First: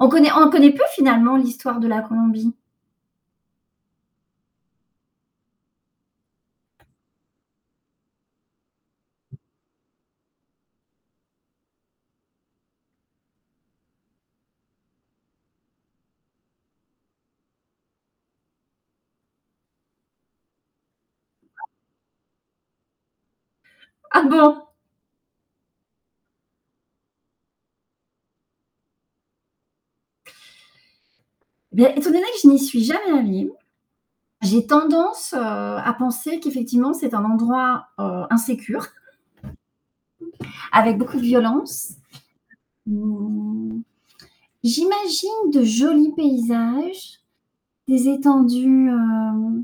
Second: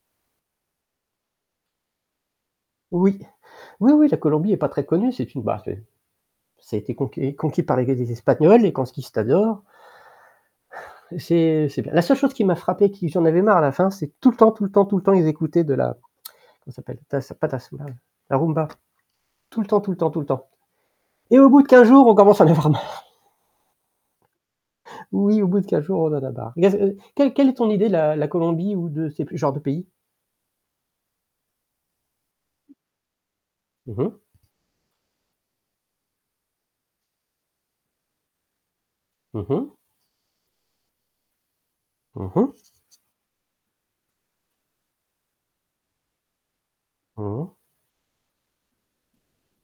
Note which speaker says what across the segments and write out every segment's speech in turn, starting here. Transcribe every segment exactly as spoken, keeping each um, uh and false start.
Speaker 1: On connaît on connaît peu, finalement, l'histoire de la Colombie.
Speaker 2: Oui. Oui, oui la Colombie est pas très connue, c'est une bah, c'est ça a été conqueris conquis par l'égalise espagnole, les consquistadors. C'est c'est bien. La seule chose qui m'a frappé, qui j'en avais marre à la fin, c'est tout le temps, tout le temps, tout le temps, ils écoutaient de la, comment s'appelle? Tas pas Tasoula, la Rumba. Tout le temps, tout le temps, tout le temps. Et au bout de quinze jours, on commence à en avoir marre.
Speaker 1: Ah bon!
Speaker 2: Oui, au bout de quinze jours, on en a marre. Il y a c heu. Quelle quelle est ton idée de la la Colombie ou de ces pu genres de pays?
Speaker 1: Bien étant donné que je n'y suis jamais allée,
Speaker 2: Mmh mh.
Speaker 1: j'ai tendance, heu, à penser qu'effectivement, c'est un endroit, heu, insécure
Speaker 2: Mmh mh.
Speaker 1: Avec beaucoup de violence
Speaker 2: Mmh mh.
Speaker 1: hem, j'imagine de jolis paysages,
Speaker 2: Mmh.
Speaker 1: des étendues, hem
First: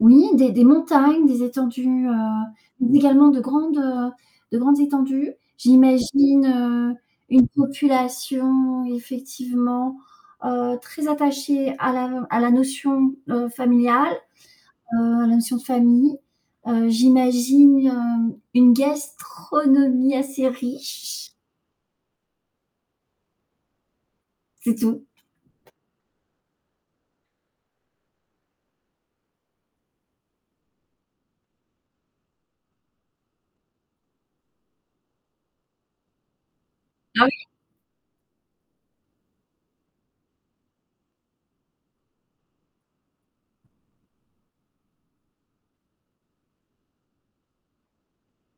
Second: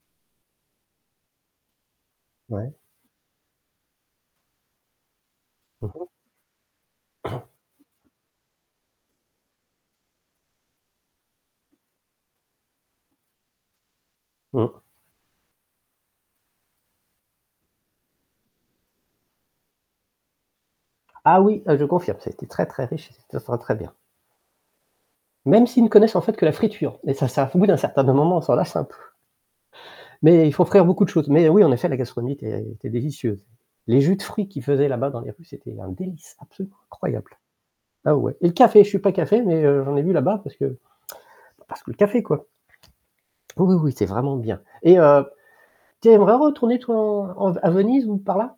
Speaker 1: oui, des des montagnes, des étendues, heu,
Speaker 2: Ouais.
Speaker 1: mais également de grandes, heu, de grandes étendues.
Speaker 2: Mmh mh.
Speaker 1: J'imagine, heu, une population effectivement, heu, très attachée à la à la notion, heu, familiale,
Speaker 2: Mmh.
Speaker 1: heu, à la notion de famille. Heu, j'imagine hem, une gastronomie assez riche.
Speaker 2: Ah oui, heu, je confirme, ça a été très, très riche et ce te sera très bien.
Speaker 1: C'est tout.
Speaker 2: Même s'ils ne connaissent, en fait, que la friture, mais ça, ça f au bout d'un certain me moment, on s'en lasse un peu. Mais ils font frire beaucoup de choses. Mais heu, oui, effet, la gastronomie, était était délicieuse. Les jus de fruits qu'ils faisaient là-bas dans les rues, c'était un délice, absolument
Speaker 1: Ah
Speaker 2: incroyable.
Speaker 1: oui?
Speaker 2: Ah ouais et le café, je suis pas café, mais heu, j'en ai bu là-bas parce que, bah, parce que le café, quoi. Oui, oui, oui, c'est vraiment bien. Et heu, t'aimerais retourner, toi, en en v à Venise ou par là?